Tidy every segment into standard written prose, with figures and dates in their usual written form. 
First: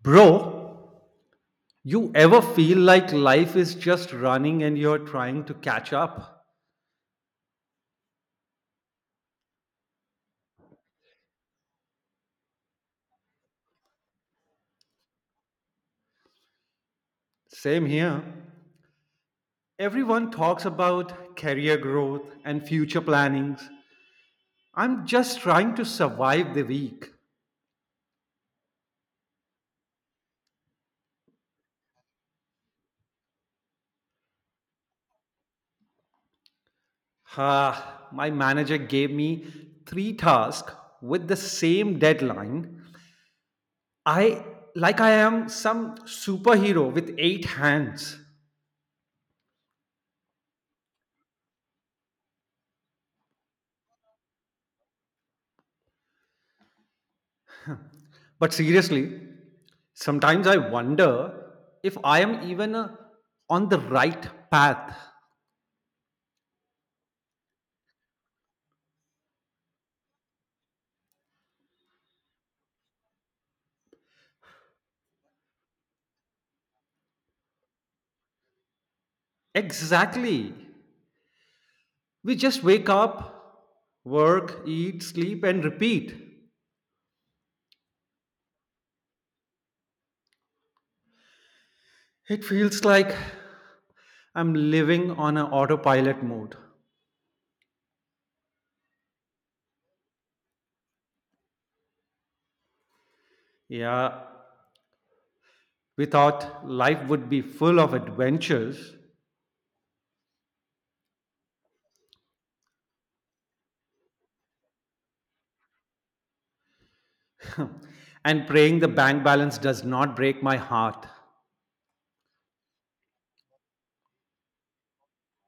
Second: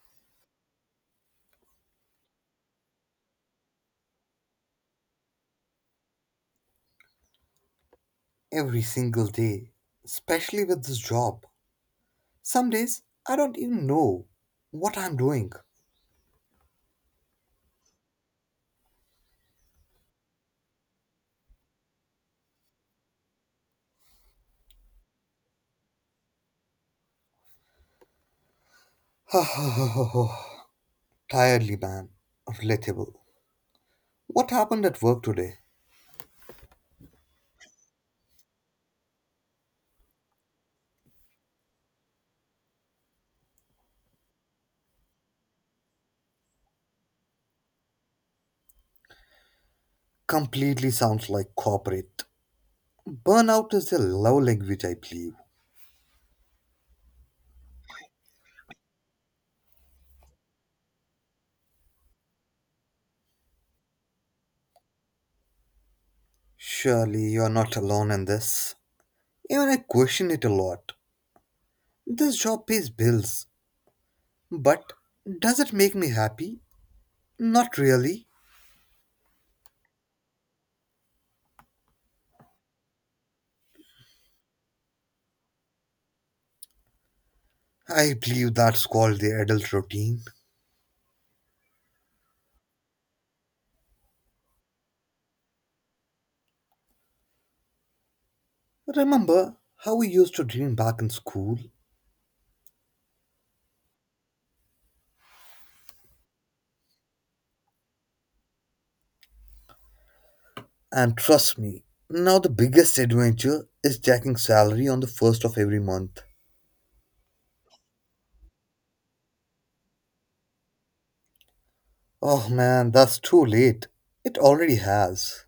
Bro, you ever feel like life is just running and you're trying to catch up? Every single day, especially with this job. Some days I don't even know what I'm doing. Same here. Everyone talks about career growth and future plannings. I'm just trying to survive the week. Tiredly, man. Relatable. What happened at work today? Ah, my manager gave me three tasks with the same deadline. I like I am some superhero with eight hands. Completely sounds like corporate. Burnout is a love language, I believe. But seriously, sometimes I wonder if I am even on the right path. Surely you're not alone in this. Even I question it a lot. This job pays bills, but does it make me happy? Not really. Exactly. We just wake up, work, eat, sleep, and repeat. I believe that's called the adult routine. It feels like I'm living on an autopilot mode. Remember how we used to dream back in school? Yeah, we thought life would be full of adventures, And trust me, now the biggest adventure is jacking salary on the first of every month. and praying the bank balance does not break my heart. Oh man, that's too late. It already has.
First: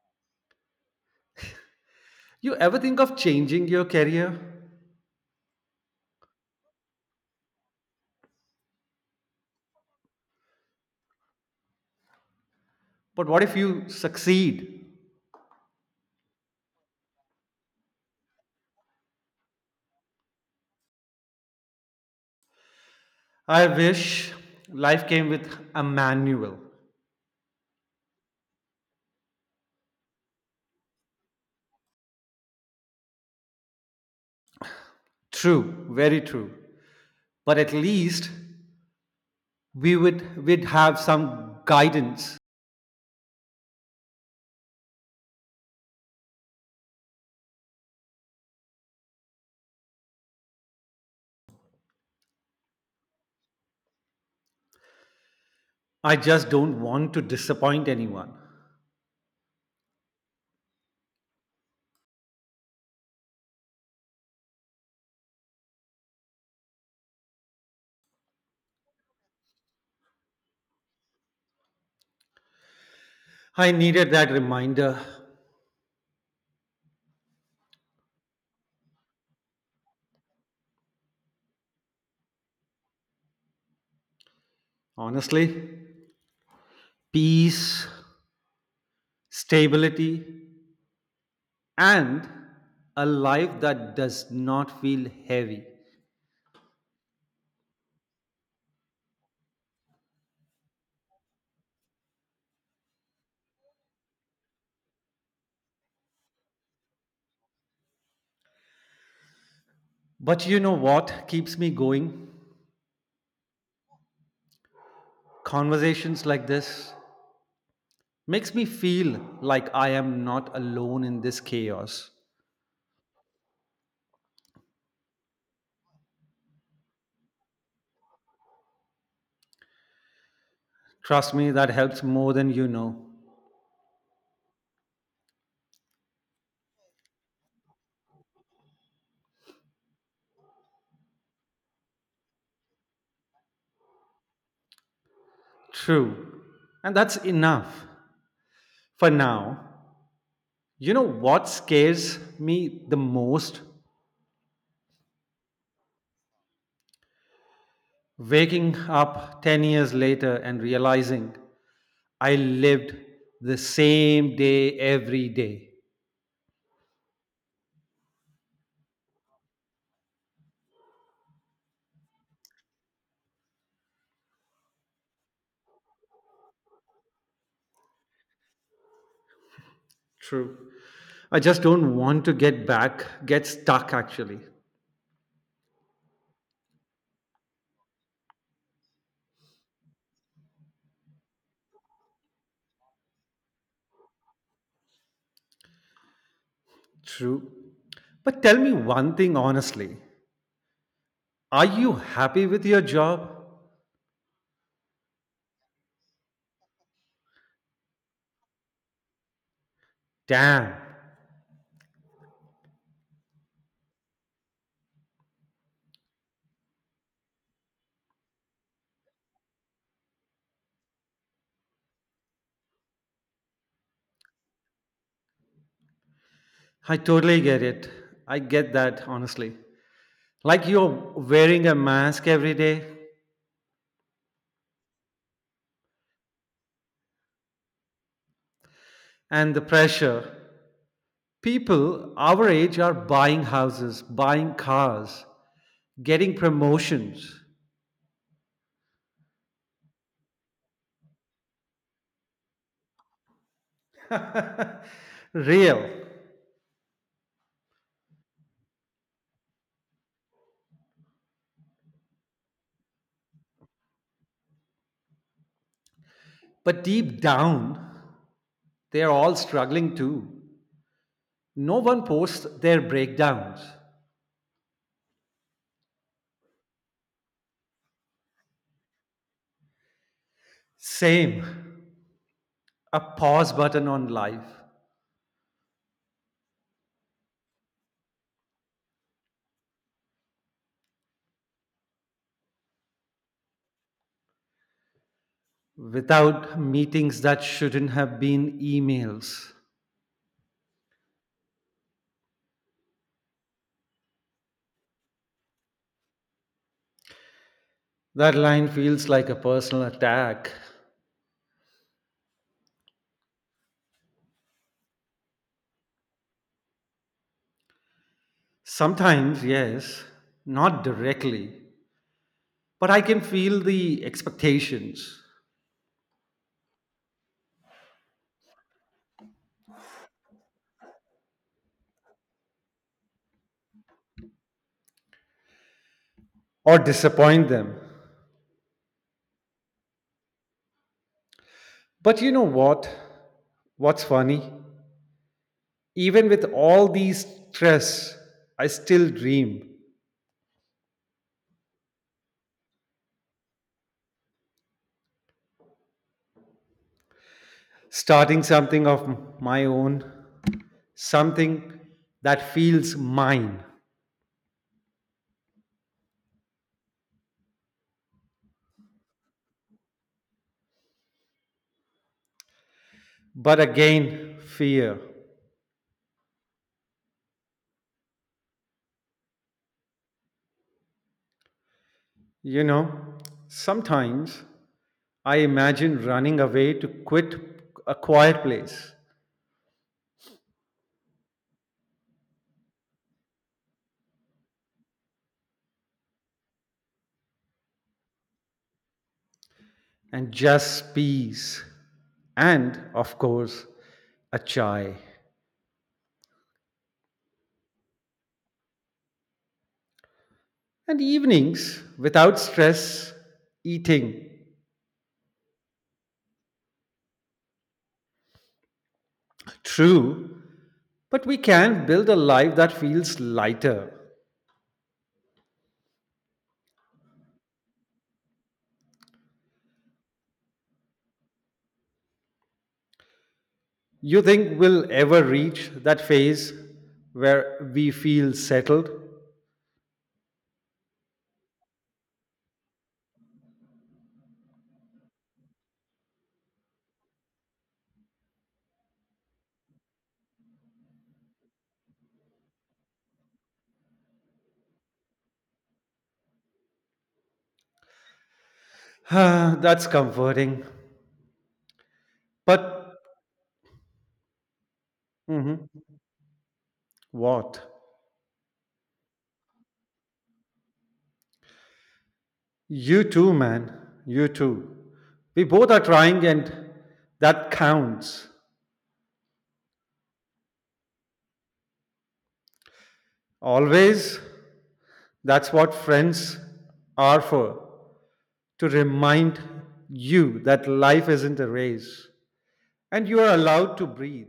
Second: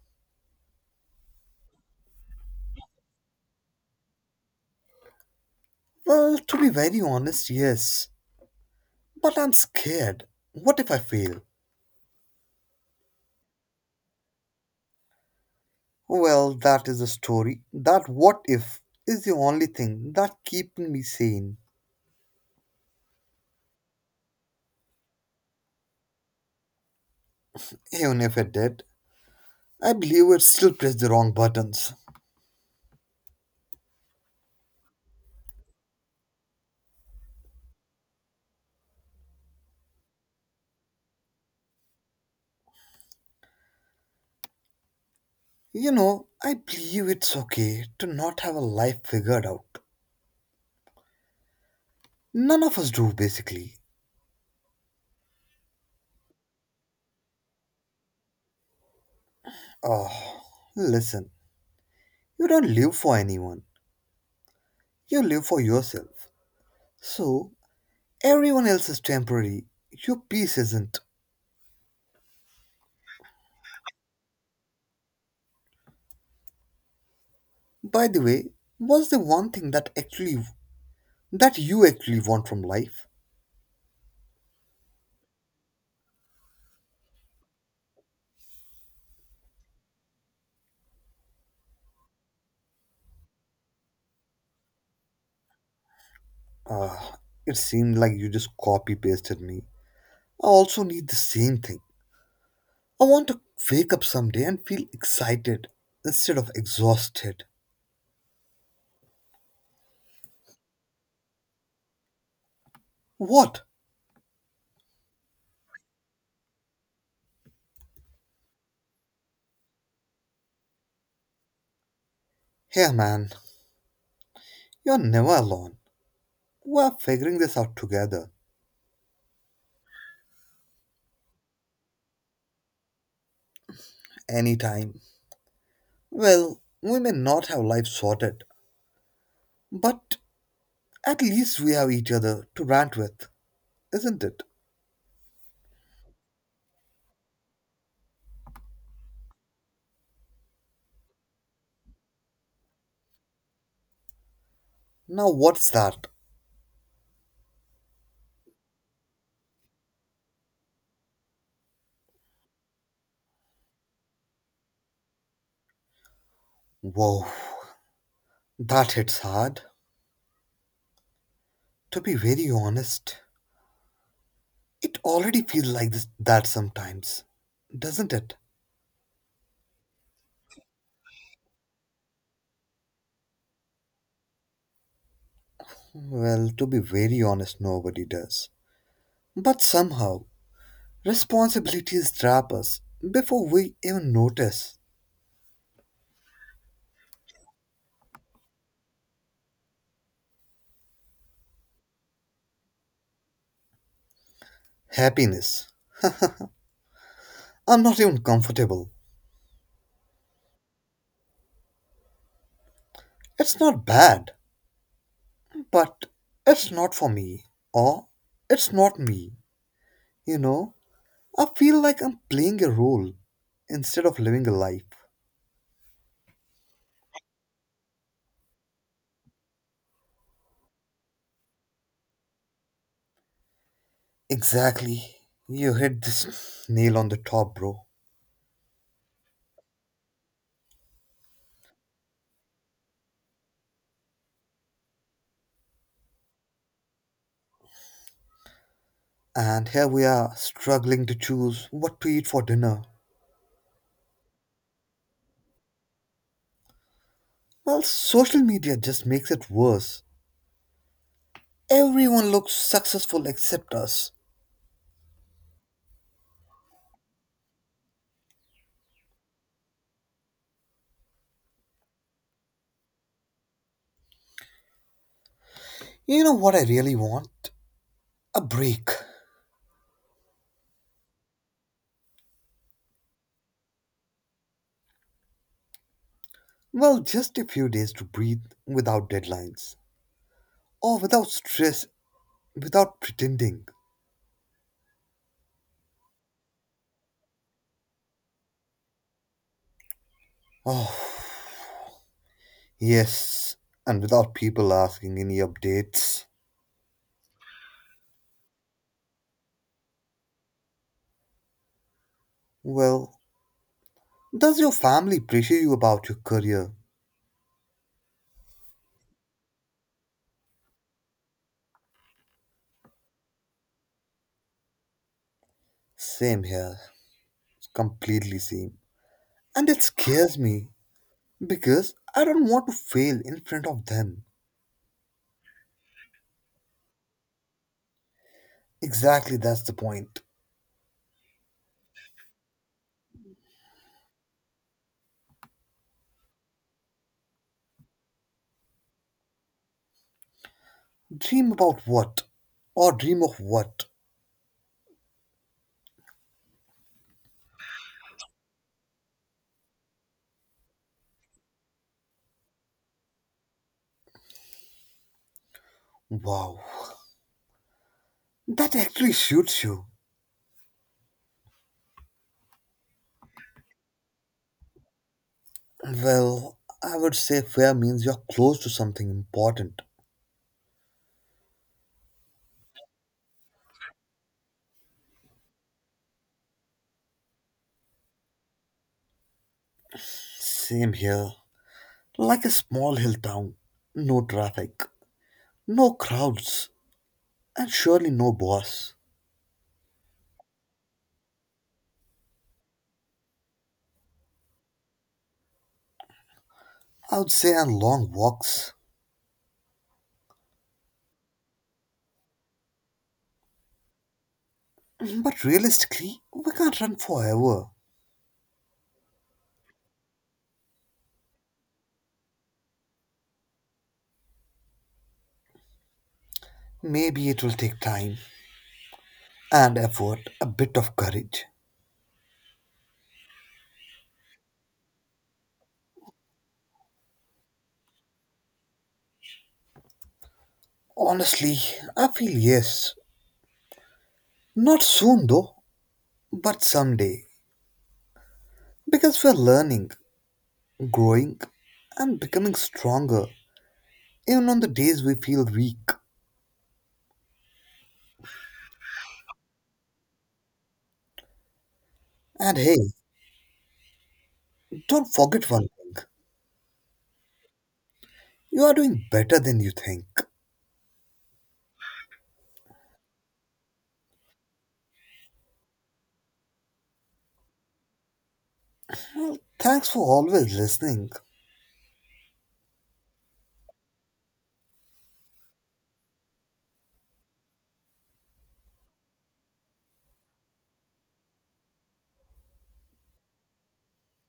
You ever think of changing your career? Well, to be very honest, yes. But I'm scared. What if I fail? But what if you succeed? Well, that is the story. That what if is the only thing that keeping me sane. I wish life came with a manual. Even if it did, I believe it still pressed the wrong buttons. True, very true. But at least we'd have some guidance. You know, I believe it's okay to not have a life figured out. None of us do, basically. I just don't want to disappoint anyone. Oh, listen, you don't live for anyone, you live for yourself. So, everyone else is temporary, your peace isn't. I needed that reminder, By the way, what's the one thing that you actually want from life? honestly. Peace, stability, and a life that does not feel heavy. Ah, it seemed like you just copy pasted me. I also need the same thing. I want to wake up someday and feel excited instead of exhausted. But you know what keeps me going? What? Conversations like this, makes me feel like I am not alone in this chaos. Hey man, you're never alone. We're figuring this out together. Trust me, that helps more than you know. Anytime. Well, we may not have life sorted, but at least we have each other to rant with, isn't it? True. And that's enough for now. You know what scares me the most? Now, what's that? Waking up 10 years later and realizing I lived the same day every day. Whoa, that hits hard. To be very honest, it already feels like this, that sometimes, doesn't it? True. I just don't want to get back, get stuck actually. Well, to be very honest, nobody does. But somehow, responsibilities trap us before we even notice. True. But tell me one thing honestly, are you happy with your job? Happiness. I'm not even comfortable. Damn. It's not bad, but it's not for me. Or it's not me. You know? I feel like I'm playing a role instead of living a life. I totally get it. I get that, honestly. Like you're wearing a mask every day, Exactly. You hit this nail on the top, bro. and the pressure. People our age are buying houses, buying cars, getting promotions. And here we are, struggling to choose what to eat for dinner. Real. Well, social media just makes it worse. Everyone looks successful except us. But deep down, they're all struggling too. No one posts their breakdowns. You know what I really want? A break. Same. A pause button on life. Well, just a few days to breathe without deadlines, or without stress, without pretending. Without meetings that shouldn't have been emails. Oh, yes, and without people asking any updates. That line feels like a personal attack. Well, does your family pressure you about your career? Sometimes, yes, not directly, but I can feel the expectations Same here, completely same. And it scares me because I don't want to fail in front of them. or disappoint them. Exactly, that's the point. But you know what? What's funny? Even with all these stress, I still dream Dream about what? Or dream of what? starting something of my own, something that feels mine. Wow, that actually shoots you. But again, fear. Well, I would say fair means you're close to something important. You know, sometimes I imagine running away to quit a quiet place Same here. Like a small hill town. No traffic, no crowds, and surely no boss. and just peace. And, of course, a chai. I would say on long walks. And evenings without stress, eating. But realistically, we can't run forever. True, but we can build a life that feels lighter. Maybe it will take time and effort, a bit of courage. You think we'll ever reach that phase where we feel settled? Honestly, I feel yes. Not soon though, but someday. Because we're learning, growing, and becoming stronger, even on the days we feel weak. That's comforting. And hey, But don't forget mhm, one thing, what? you are doing better than you think. You too, man. You too. We both are trying, and that counts. Well, thanks for always listening. Always, that's what friends are for, to remind you that life isn't a race and you are allowed to breathe.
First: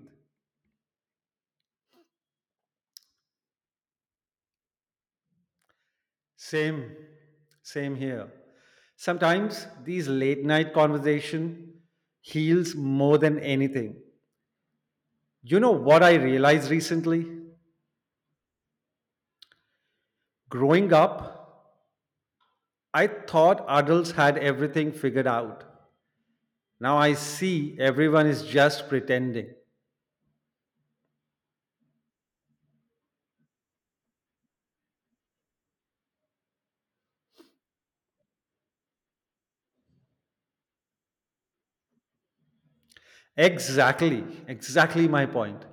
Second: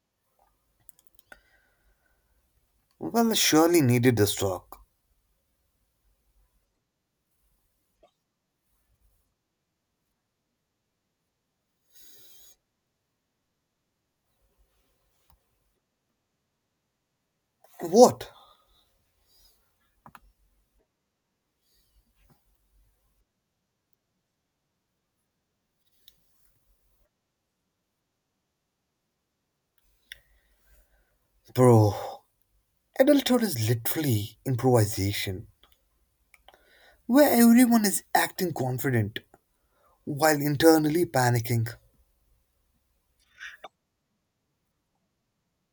Well, I surely needed this talk. Same, same here. Sometimes these late night conversation heals more than anything. You know what I realized recently? What? Growing up, I thought adults had everything figured out. Now I see everyone is just pretending. Bro, adulthood is literally improvisation, where everyone is acting confident while internally panicking. Exactly, exactly my point.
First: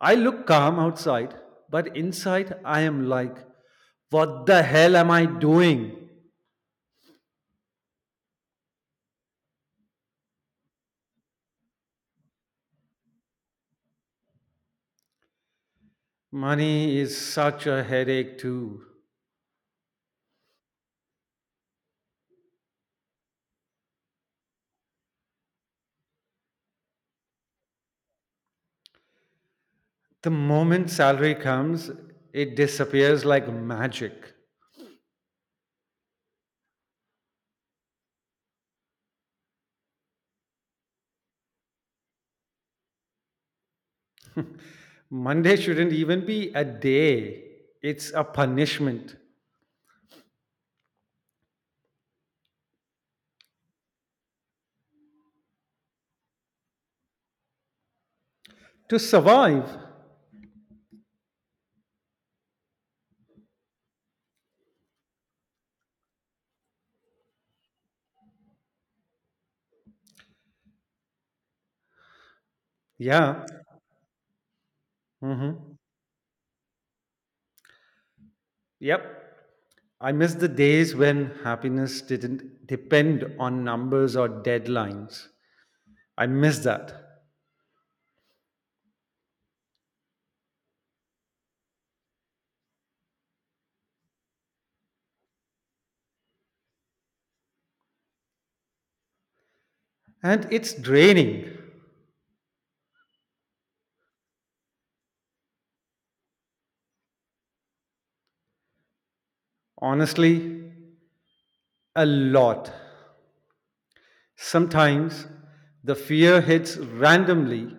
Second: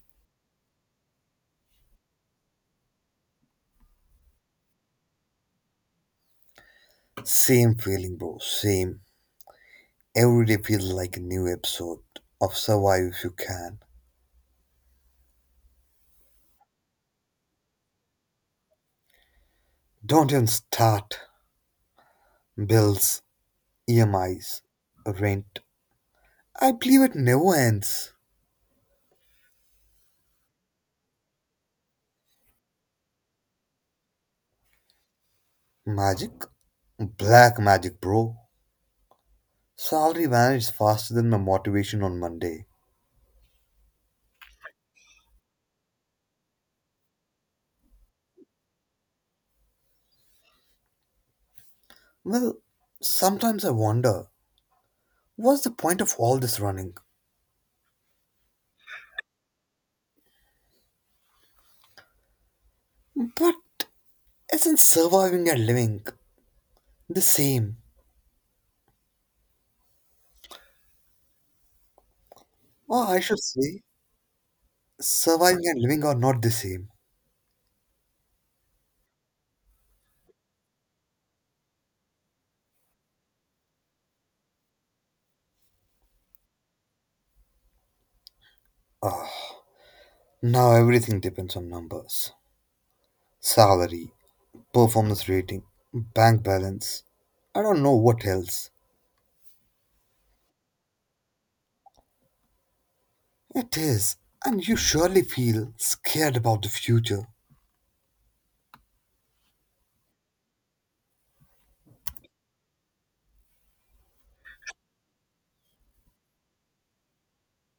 I look calm outside, but inside I am like, what the hell am I doing? Same feeling, bro, same. Every day feels like a new episode of Survive If You Can. Money is such a headache, too. Don't even start. Bills, EMIs, rent, I believe it never ends. The moment salary comes, it disappears like magic. Magic? Black magic, bro. Salary vanished faster than my motivation on Monday. Monday shouldn't even be a day, it's a punishment Well, sometimes I wonder, what's the point of all this running? to survive. But isn't surviving and living the same? Or I should Yeah. say, surviving Hmm. and living are not the same. Yep. I miss the days when happiness didn't depend on numbers or deadlines. I miss that. Ah, now everything depends on numbers. Salary, performance rating, bank balance. I don't know what else. And it's draining, It is, and you surely feel scared about the future. honestly, a lot. Sometimes the fear hits randomly,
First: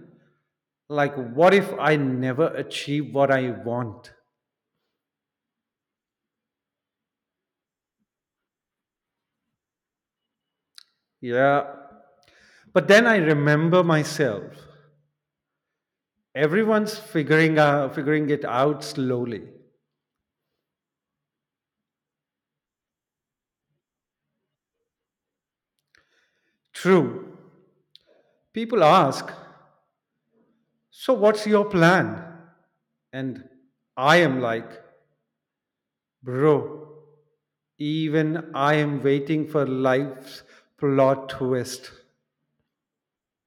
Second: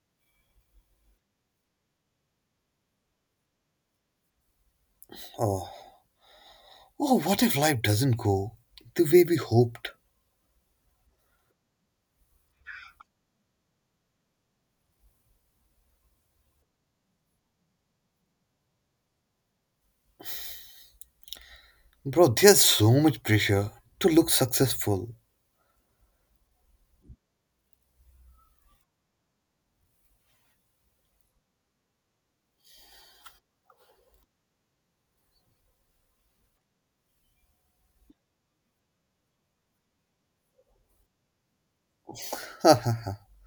like, what if I never achieve what I want? Oh, oh, what if life doesn't go the way we hoped? Yeah. But then I remember myself. Figuring it out slowly. Bro, there's so much pressure to look successful. True. People ask, so what's your plan? And I am like, bro, even I am waiting for life's plot twist.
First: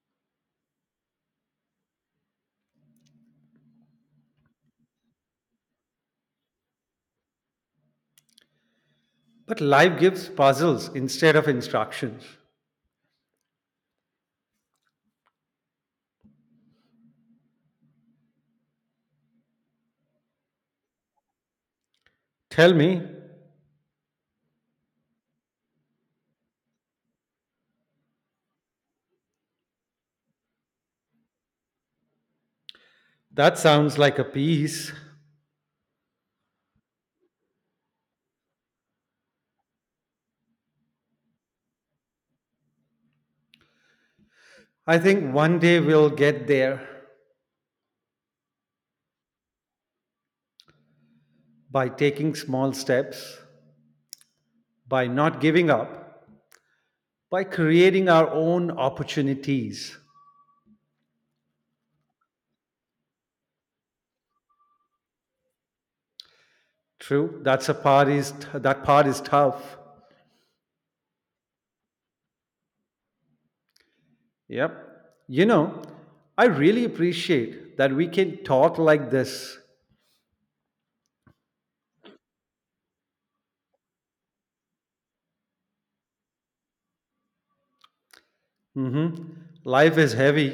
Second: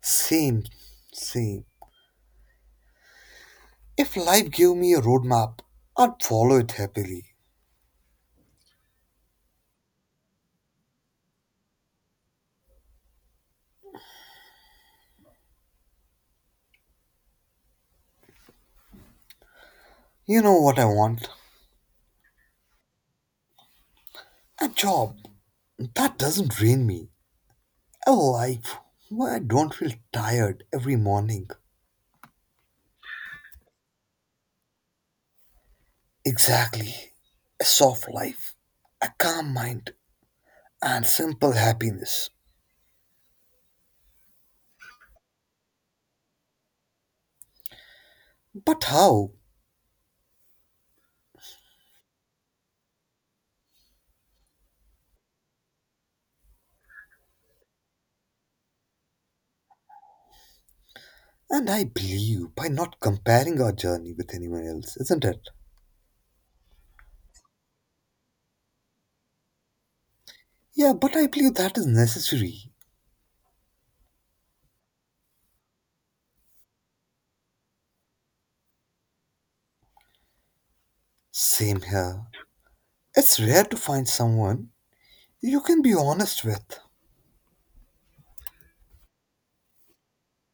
Same, same. If life gave me a roadmap, I'd follow it happily. But life gives puzzles instead of instructions. You know what I want? Tell me, A job that doesn't drain me. A life where I don't feel tired every morning. that sounds like a piece. Exactly. A soft life, a calm mind, and simple happiness. I think one day we'll get there But how? by taking small steps, by not giving up, by creating our own opportunities. And I believe by not comparing our journey with anyone else, isn't it? True, that part is tough. Yeah, but I believe that is necessary. Yep. You know, I really appreciate that we can talk like this. Same here. It's rare to find someone you can be honest with. Mm-hmm. Life is heavy,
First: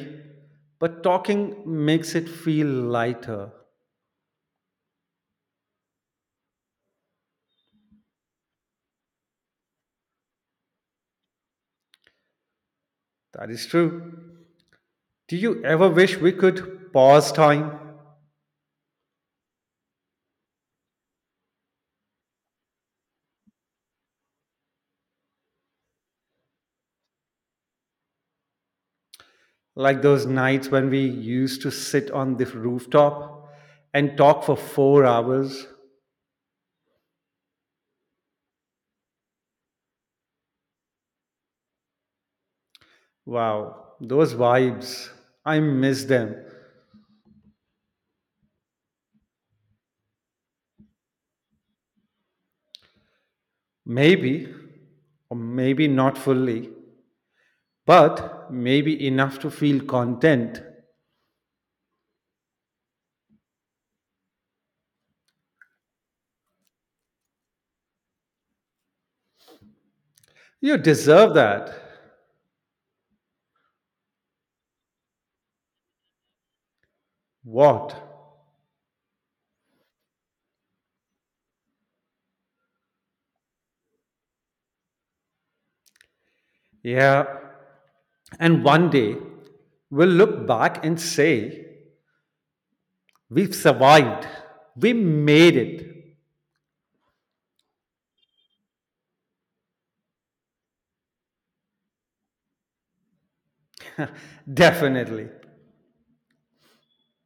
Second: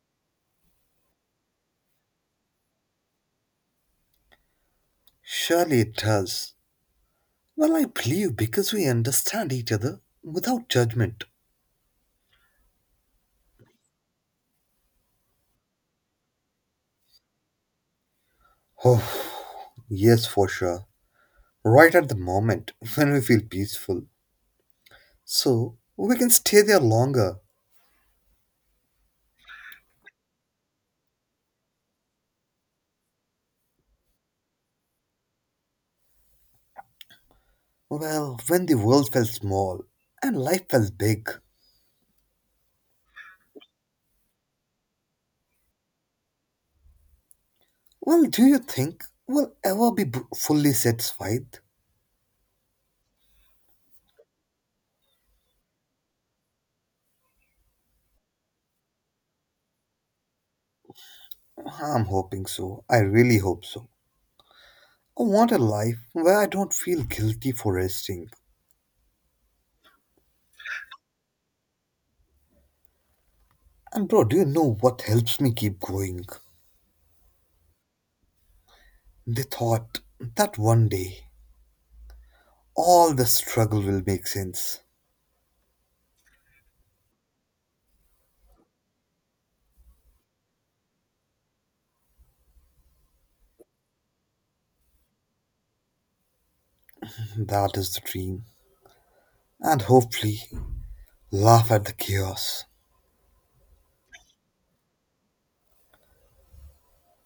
but talking makes it feel lighter. Surely it does. Well, I believe because we understand each other without judgment. That is true. Do you ever wish we could pause time? Oh, yes, for sure. Right at the moment when we feel peaceful. So, we can stay there longer. Like those nights when we used to sit on the rooftop and talk for 4 hours? Well, when the world felt small and life felt big, Wow, those vibes. I miss them. well, do you think we'll ever be fully satisfied? Maybe, or maybe not fully, but maybe enough to feel content. I'm hoping so. I really hope so. I want a life where I don't feel guilty for resting. You deserve that. And, bro, do you know what helps me keep going? What? The thought that one day all the struggle will make sense. Yeah. And one day, we'll look back and say, we've survived. We made it. That is the dream. And hopefully, laugh at the chaos. Definitely.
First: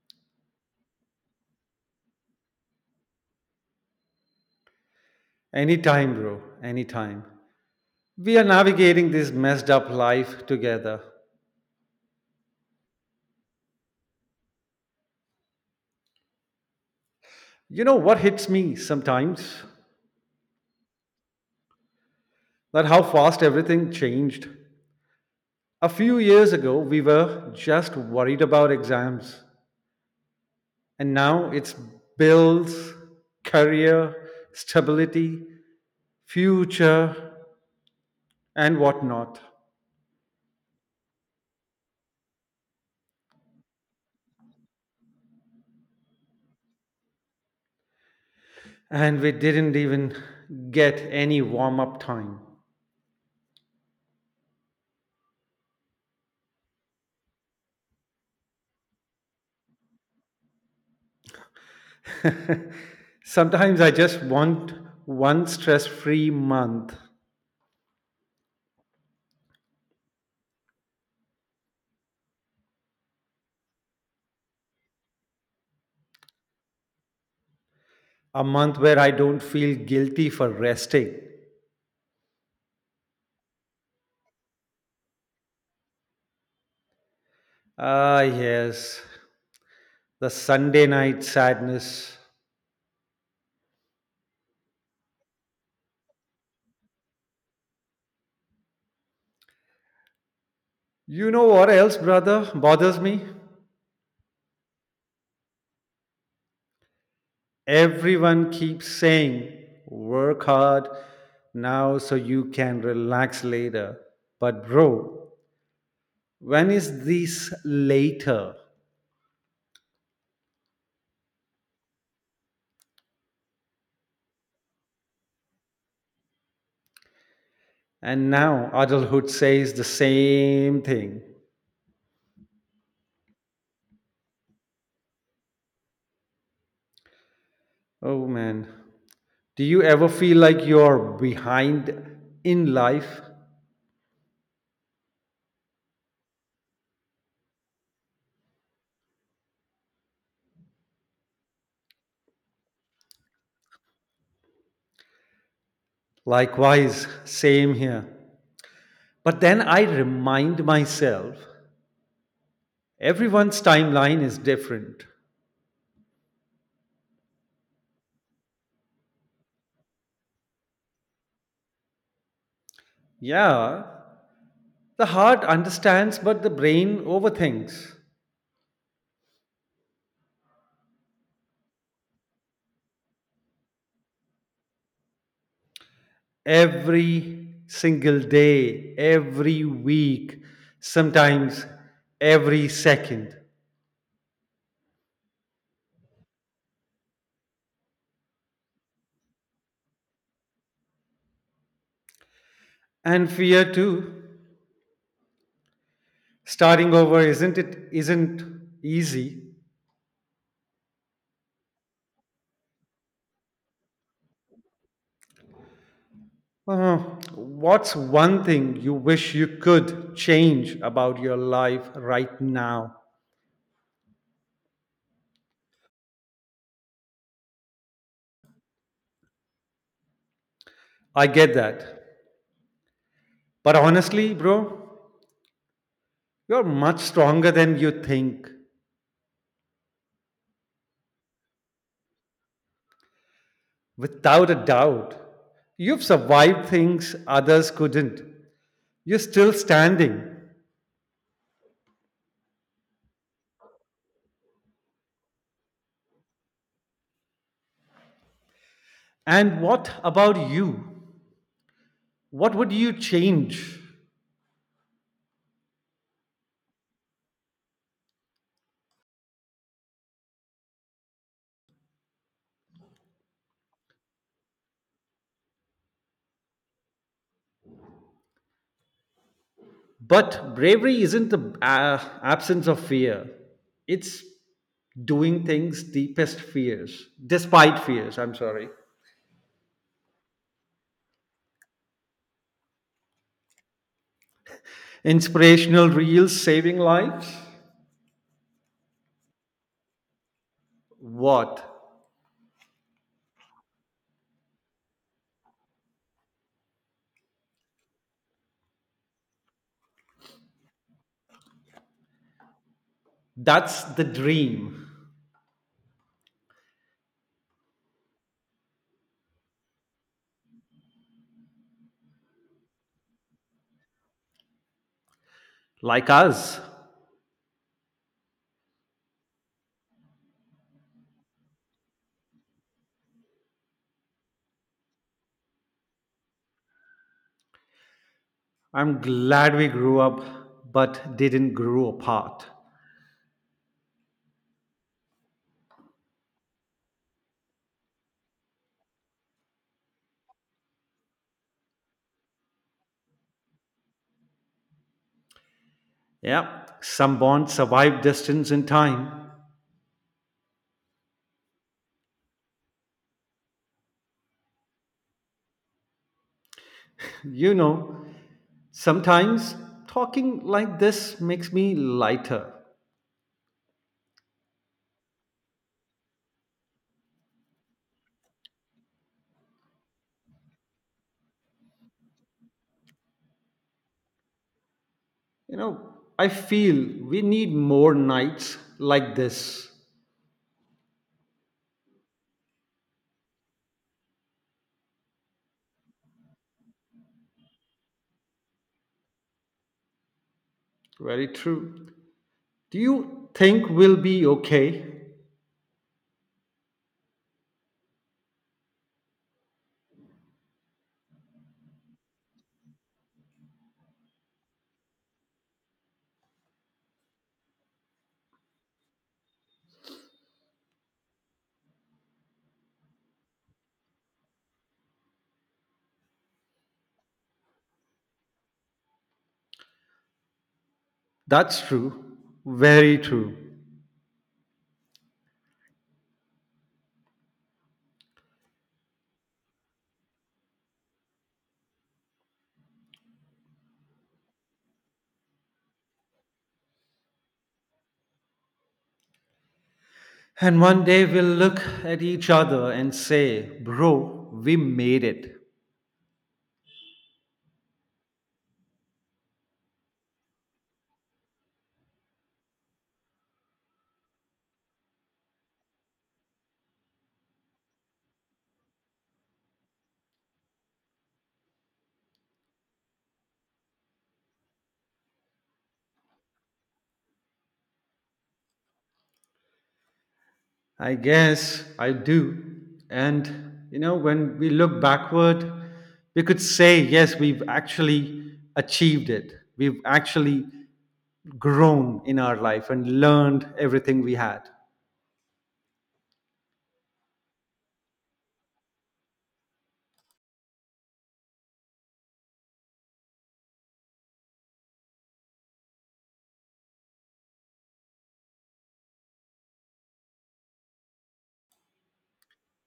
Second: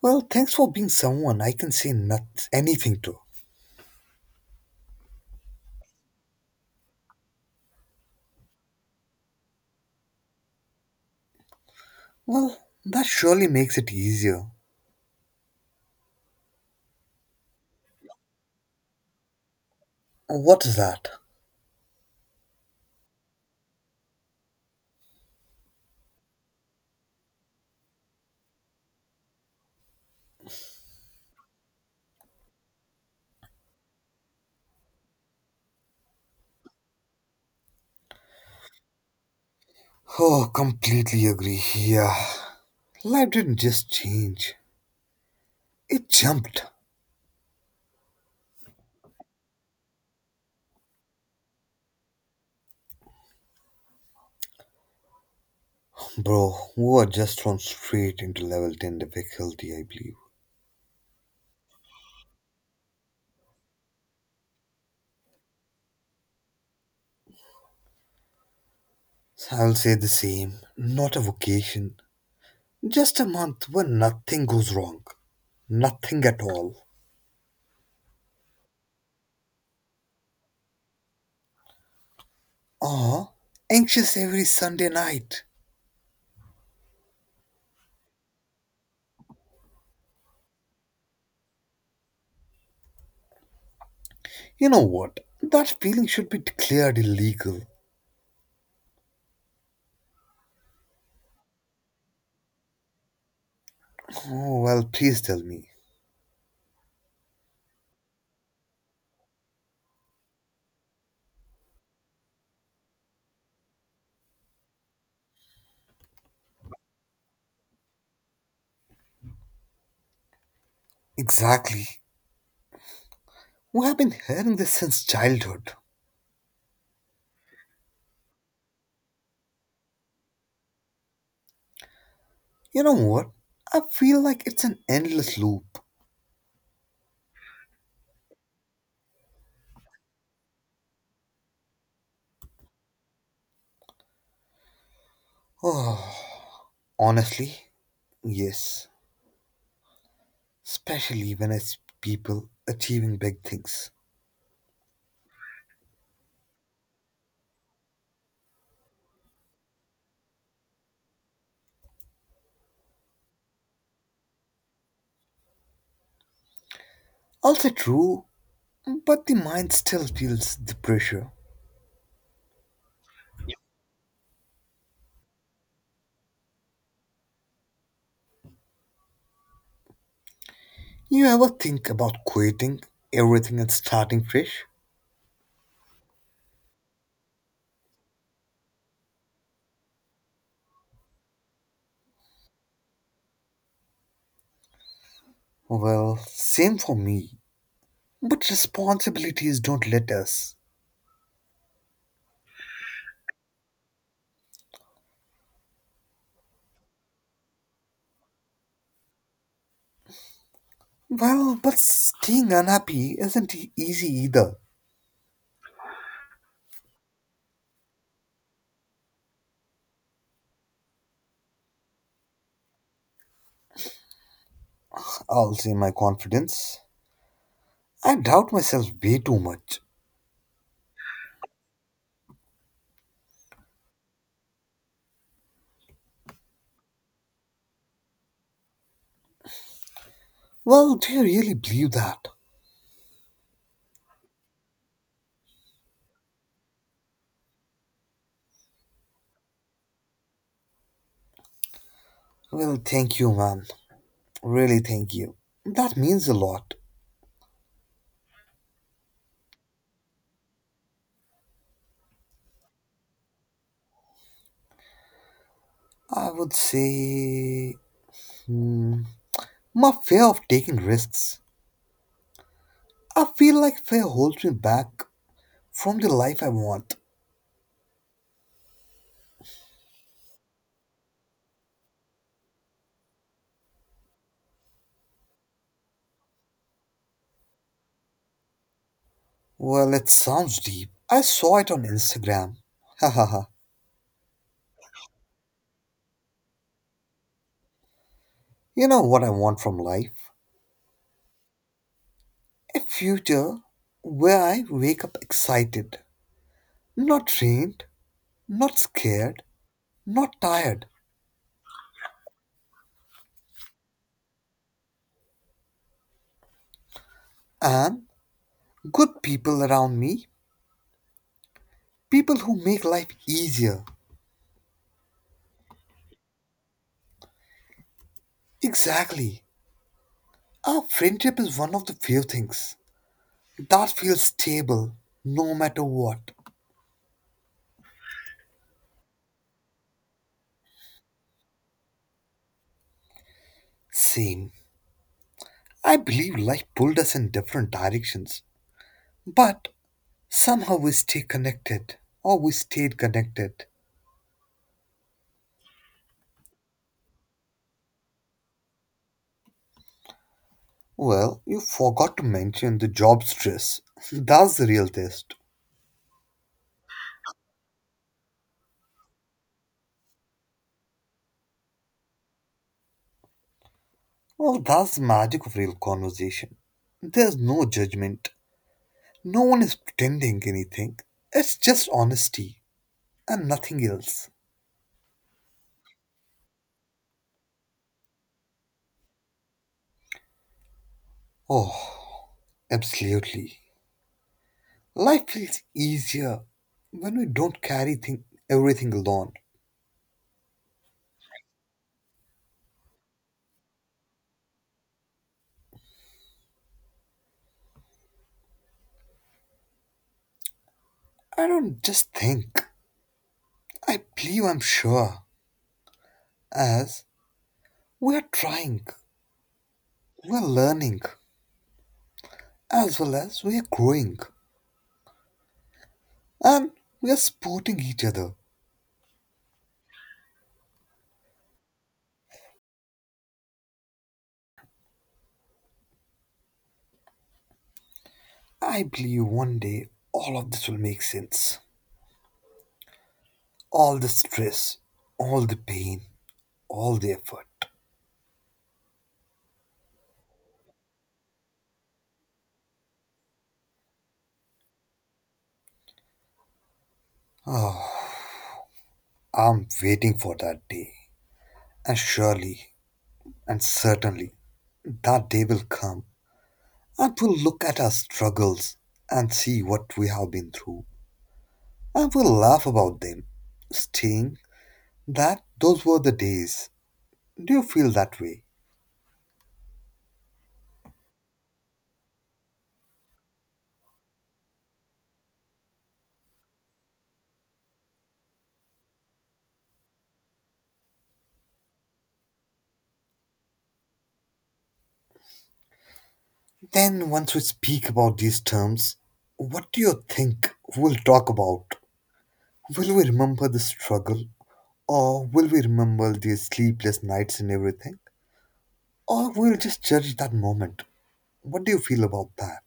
Well, thanks for being someone I can say not anything to. Anytime, bro. Anytime. We are navigating this messed up life together. Well, that surely makes it easier. You know what hits me sometimes? What's that? That how fast everything changed. A few years ago, we were just worried about exams. And now it's bills, career, stability, future, and whatnot. Oh, completely agree. Yeah. Life didn't just change, it jumped. And we didn't even get any warm up time. Bro, we were just thrown straight into level 10 difficulty, I believe. Sometimes I just want one stress free month, I'll say the same. Not a vacation. Just a month when nothing goes wrong. Nothing at all. a month where I don't feel guilty for resting. Ah, anxious every Sunday night. Ah, yes, the Sunday night sadness. You know what? That feeling should be declared illegal. You know what else, brother, bothers me? Oh, well, please tell me. Everyone keeps saying, work hard now so you can relax later. But, bro, when is this later? Exactly. We have been hearing this since childhood. And now adulthood says the same thing. You know what? I feel like it's an endless loop. Oh man. Do you ever feel like you're behind in life? Oh, honestly, yes. Especially when I see people achieving big things. Likewise, same here. But then I remind myself everyone's timeline is different. I'll say true, but the mind still feels the pressure. Yeah, the heart understands, but the brain overthinks You ever think about quitting everything and starting fresh? every single day, every week, sometimes every second. Well, same for me. But responsibilities don't let us. And fear too. Starting over isn't easy. Well, but staying unhappy isn't easy either. Uh, what's one thing you wish you could change about your life right now? I'll say my confidence. I doubt myself way too much. I get that. But honestly, bro, you're much stronger than you think. Well, do you really believe that? Without a doubt, you've survived things others couldn't. You're still standing. Well, thank you, man. Really, thank you. That means a lot. And what about you? What would you change? I would say, hmm, my fear of taking risks. I feel like fear holds me back from the life I want. But bravery isn't the absence of fear, it's doing things deepest fears, despite fears, I'm sorry. Well, it sounds deep. I saw it on Instagram. Hahaha. Inspirational reels saving lives? You know what I want from life? What? A future where I wake up excited, not drained, not scared, not tired, That's the dream. and good people around me, people who make life easier. Like us. Exactly. Our friendship is one of the few things that feels stable no matter what. I'm glad we grew up but didn't grow apart. Same. I believe life pulled us in different directions, but somehow we stay connected or we stayed connected. Yeah, some bonds survive distance and time. Well, you forgot to mention the job stress. That's the real test. You know, sometimes talking like this makes me lighter. Well, that's the magic of real conversation. There's no judgment, no one is pretending anything. It's just honesty and nothing else. You know, I feel we need more nights like this. Oh, absolutely. Life feels easier when we don't carry everything alone. Very true. Do you think we'll be okay? I don't just think, I believe I'm sure. As we are trying, we are learning, as well as we are growing, and we are supporting each other. That's true. Very true. I believe one day all of this will make sense. All the stress, all the pain, all the effort. And one day we'll look at each other and say, Bro, we made it. Ah. I'm waiting for that day, and surely and certainly that day will come, and we'll look at our struggles and see what we have been through, and we'll laugh about them, saying that those were the days. Do you feel that way? I guess I do. And, you know, when we look backward, we could say, yes, we've actually achieved it. We've actually grown in our life and learned everything we had. Then, once we speak about these terms, what do you think we'll talk about? Will we remember the struggle, or will we remember these sleepless nights and everything, or we'll just judge that moment? What do you feel about that?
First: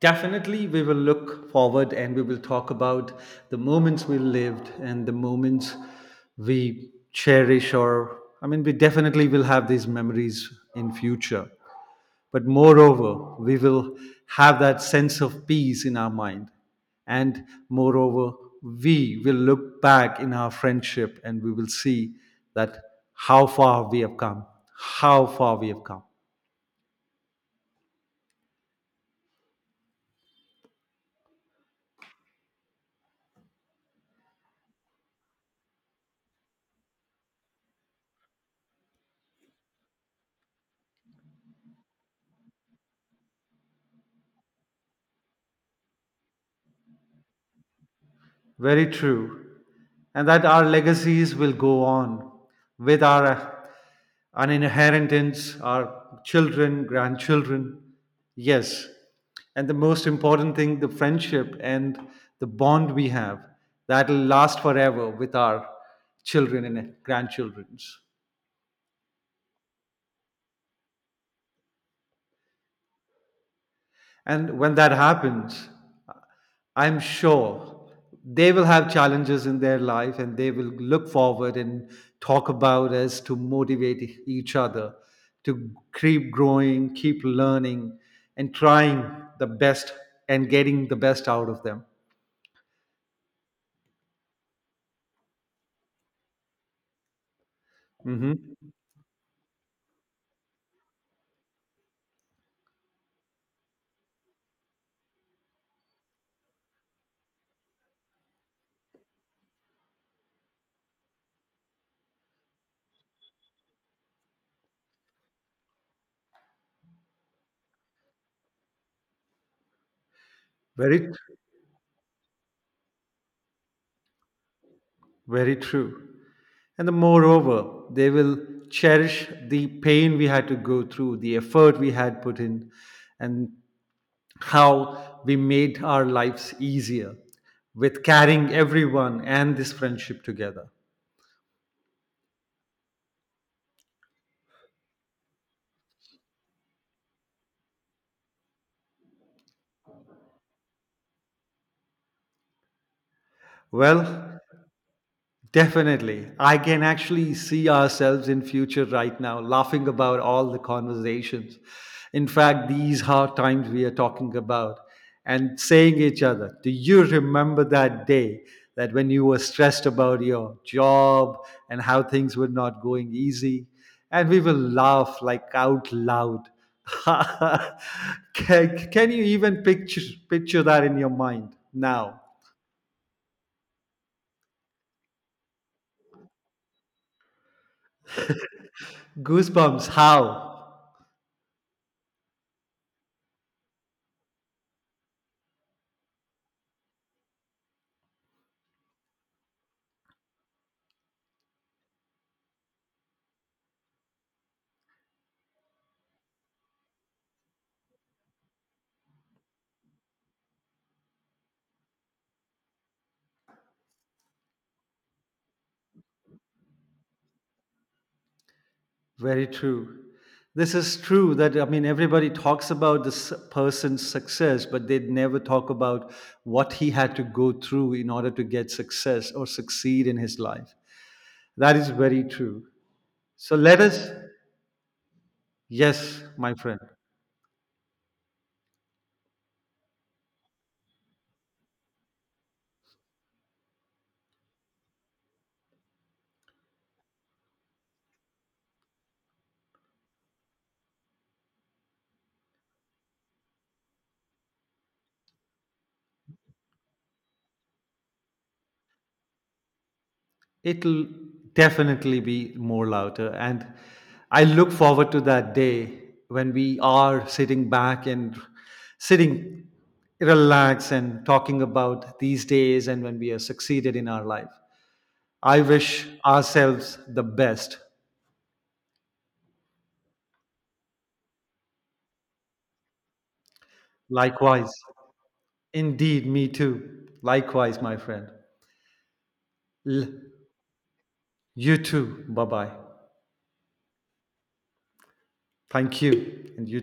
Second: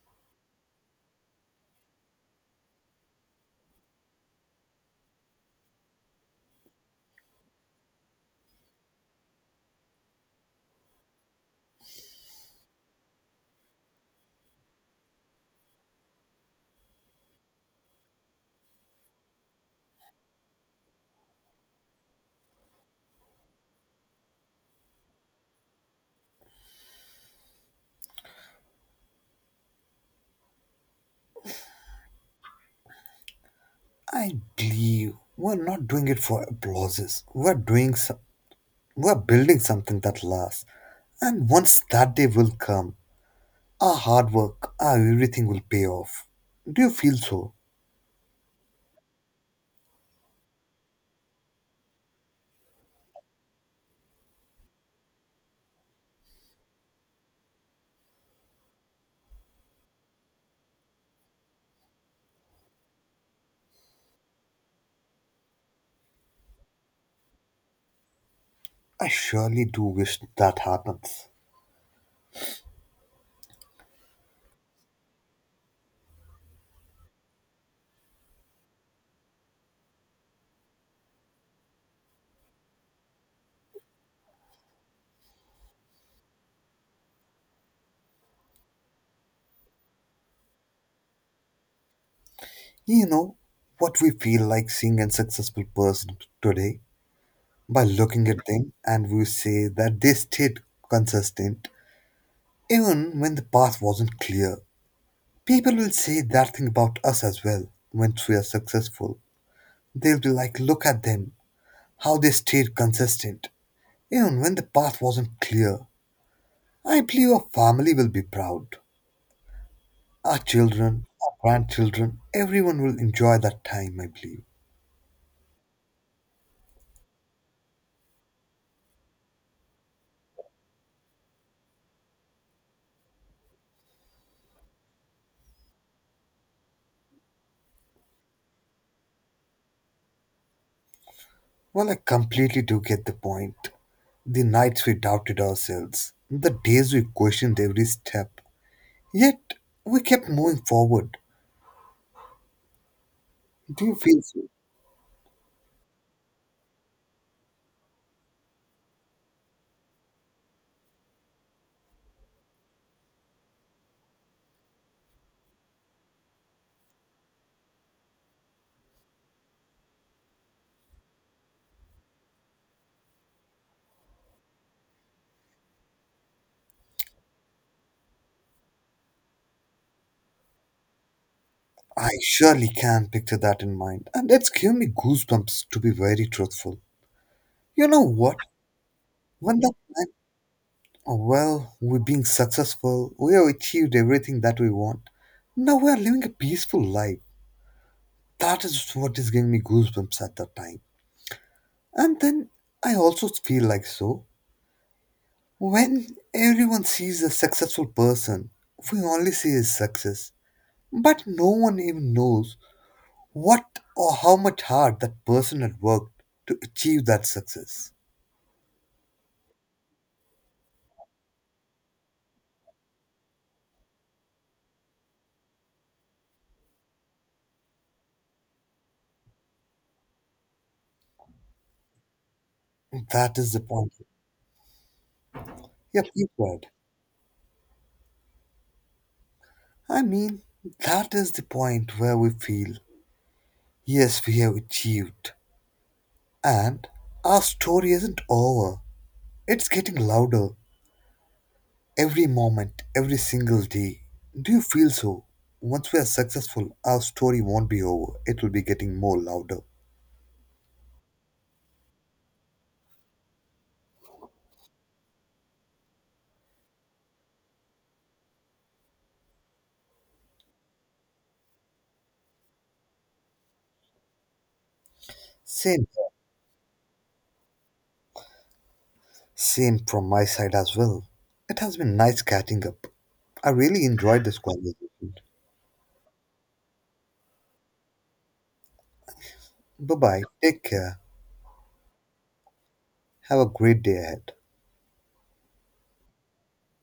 Definitely, we will look forward and we will talk about the moments we lived and the moments we cherish, or I mean we definitely will have these memories in future. But moreover, we will have that sense of peace in our mind. And moreover, we will look back in our friendship and we will see that how far we have come, how far we have come. I believe we're not doing it for applauses. We're building something that lasts. And once that day will come, our hard work, our everything will pay off. Do you feel so? Very true. And that our legacies will go on with our an inheritance, our children, grandchildren. Yes. And the most important thing, the friendship and the bond we have, that'll last forever with our children and grandchildrens. I surely do wish that happens. And when that happens, I'm sure they will have challenges in their life and they will look forward and talk about us to motivate each other to keep growing, keep learning, and trying the best and getting the best out of them. You know what we feel like seeing a successful person today? By looking Hmm. at them and we say that they stayed consistent even when the path wasn't clear. People will say that thing about us as well once we are successful. They'll be like, look at them, how they stayed consistent, even when the path wasn't clear. I believe our family will be proud. Our children, Very, our grandchildren, everyone will enjoy that time, I believe. very true. And the moreover, they will cherish the pain we had to go through, the effort we had put in, and how we made our lives easier with carrying everyone and this friendship together. Well, I completely do get the point. The nights we doubted ourselves, the days we questioned every step. Yet, we kept moving forward. Do you feel Well, so? definitely. I can actually see ourselves in future right now laughing about all the conversations. In fact, these hard times we are talking about and saying each other, do you remember that day that when you were stressed about your job and how things were not going easy? And we will laugh like out loud. Can you even picture that in your mind I now? surely can picture that in mind, and it's given me goosebumps to be very truthful. You know what? When that Goosebumps, time, how? oh, well, we're being successful, we have achieved everything that we want. Now we are living a peaceful life. That is what is giving me goosebumps at that time. And then I also feel like so. When everyone sees a successful person, we only see his success. But no one even knows what or how much hard that person had worked to achieve that success. Very true. This is true that, I mean, everybody talks about this person's success, but they never talk about what he had to go through in order to get success or succeed in his life. That is very true. That is So the let point. us, Yep, yes, you my said. friend. I mean, that is the point where we feel, yes, we have achieved. And our story isn't over. It's getting louder every moment, every single day. Do you feel so? Once we are successful, our story won't be over. It will be getting more louder. It'll definitely be more louder. And I look forward to that day when we are sitting back and sitting relaxed and talking about these days and when we have succeeded in our life. I Same wish ourselves the best. Same from my side as well. It has been nice catching up. I really enjoyed this Likewise. conversation. Indeed, me too. Likewise, my friend. Bye bye. L- Take care. you too. Bye bye. Have a great day ahead. Thank you. And you.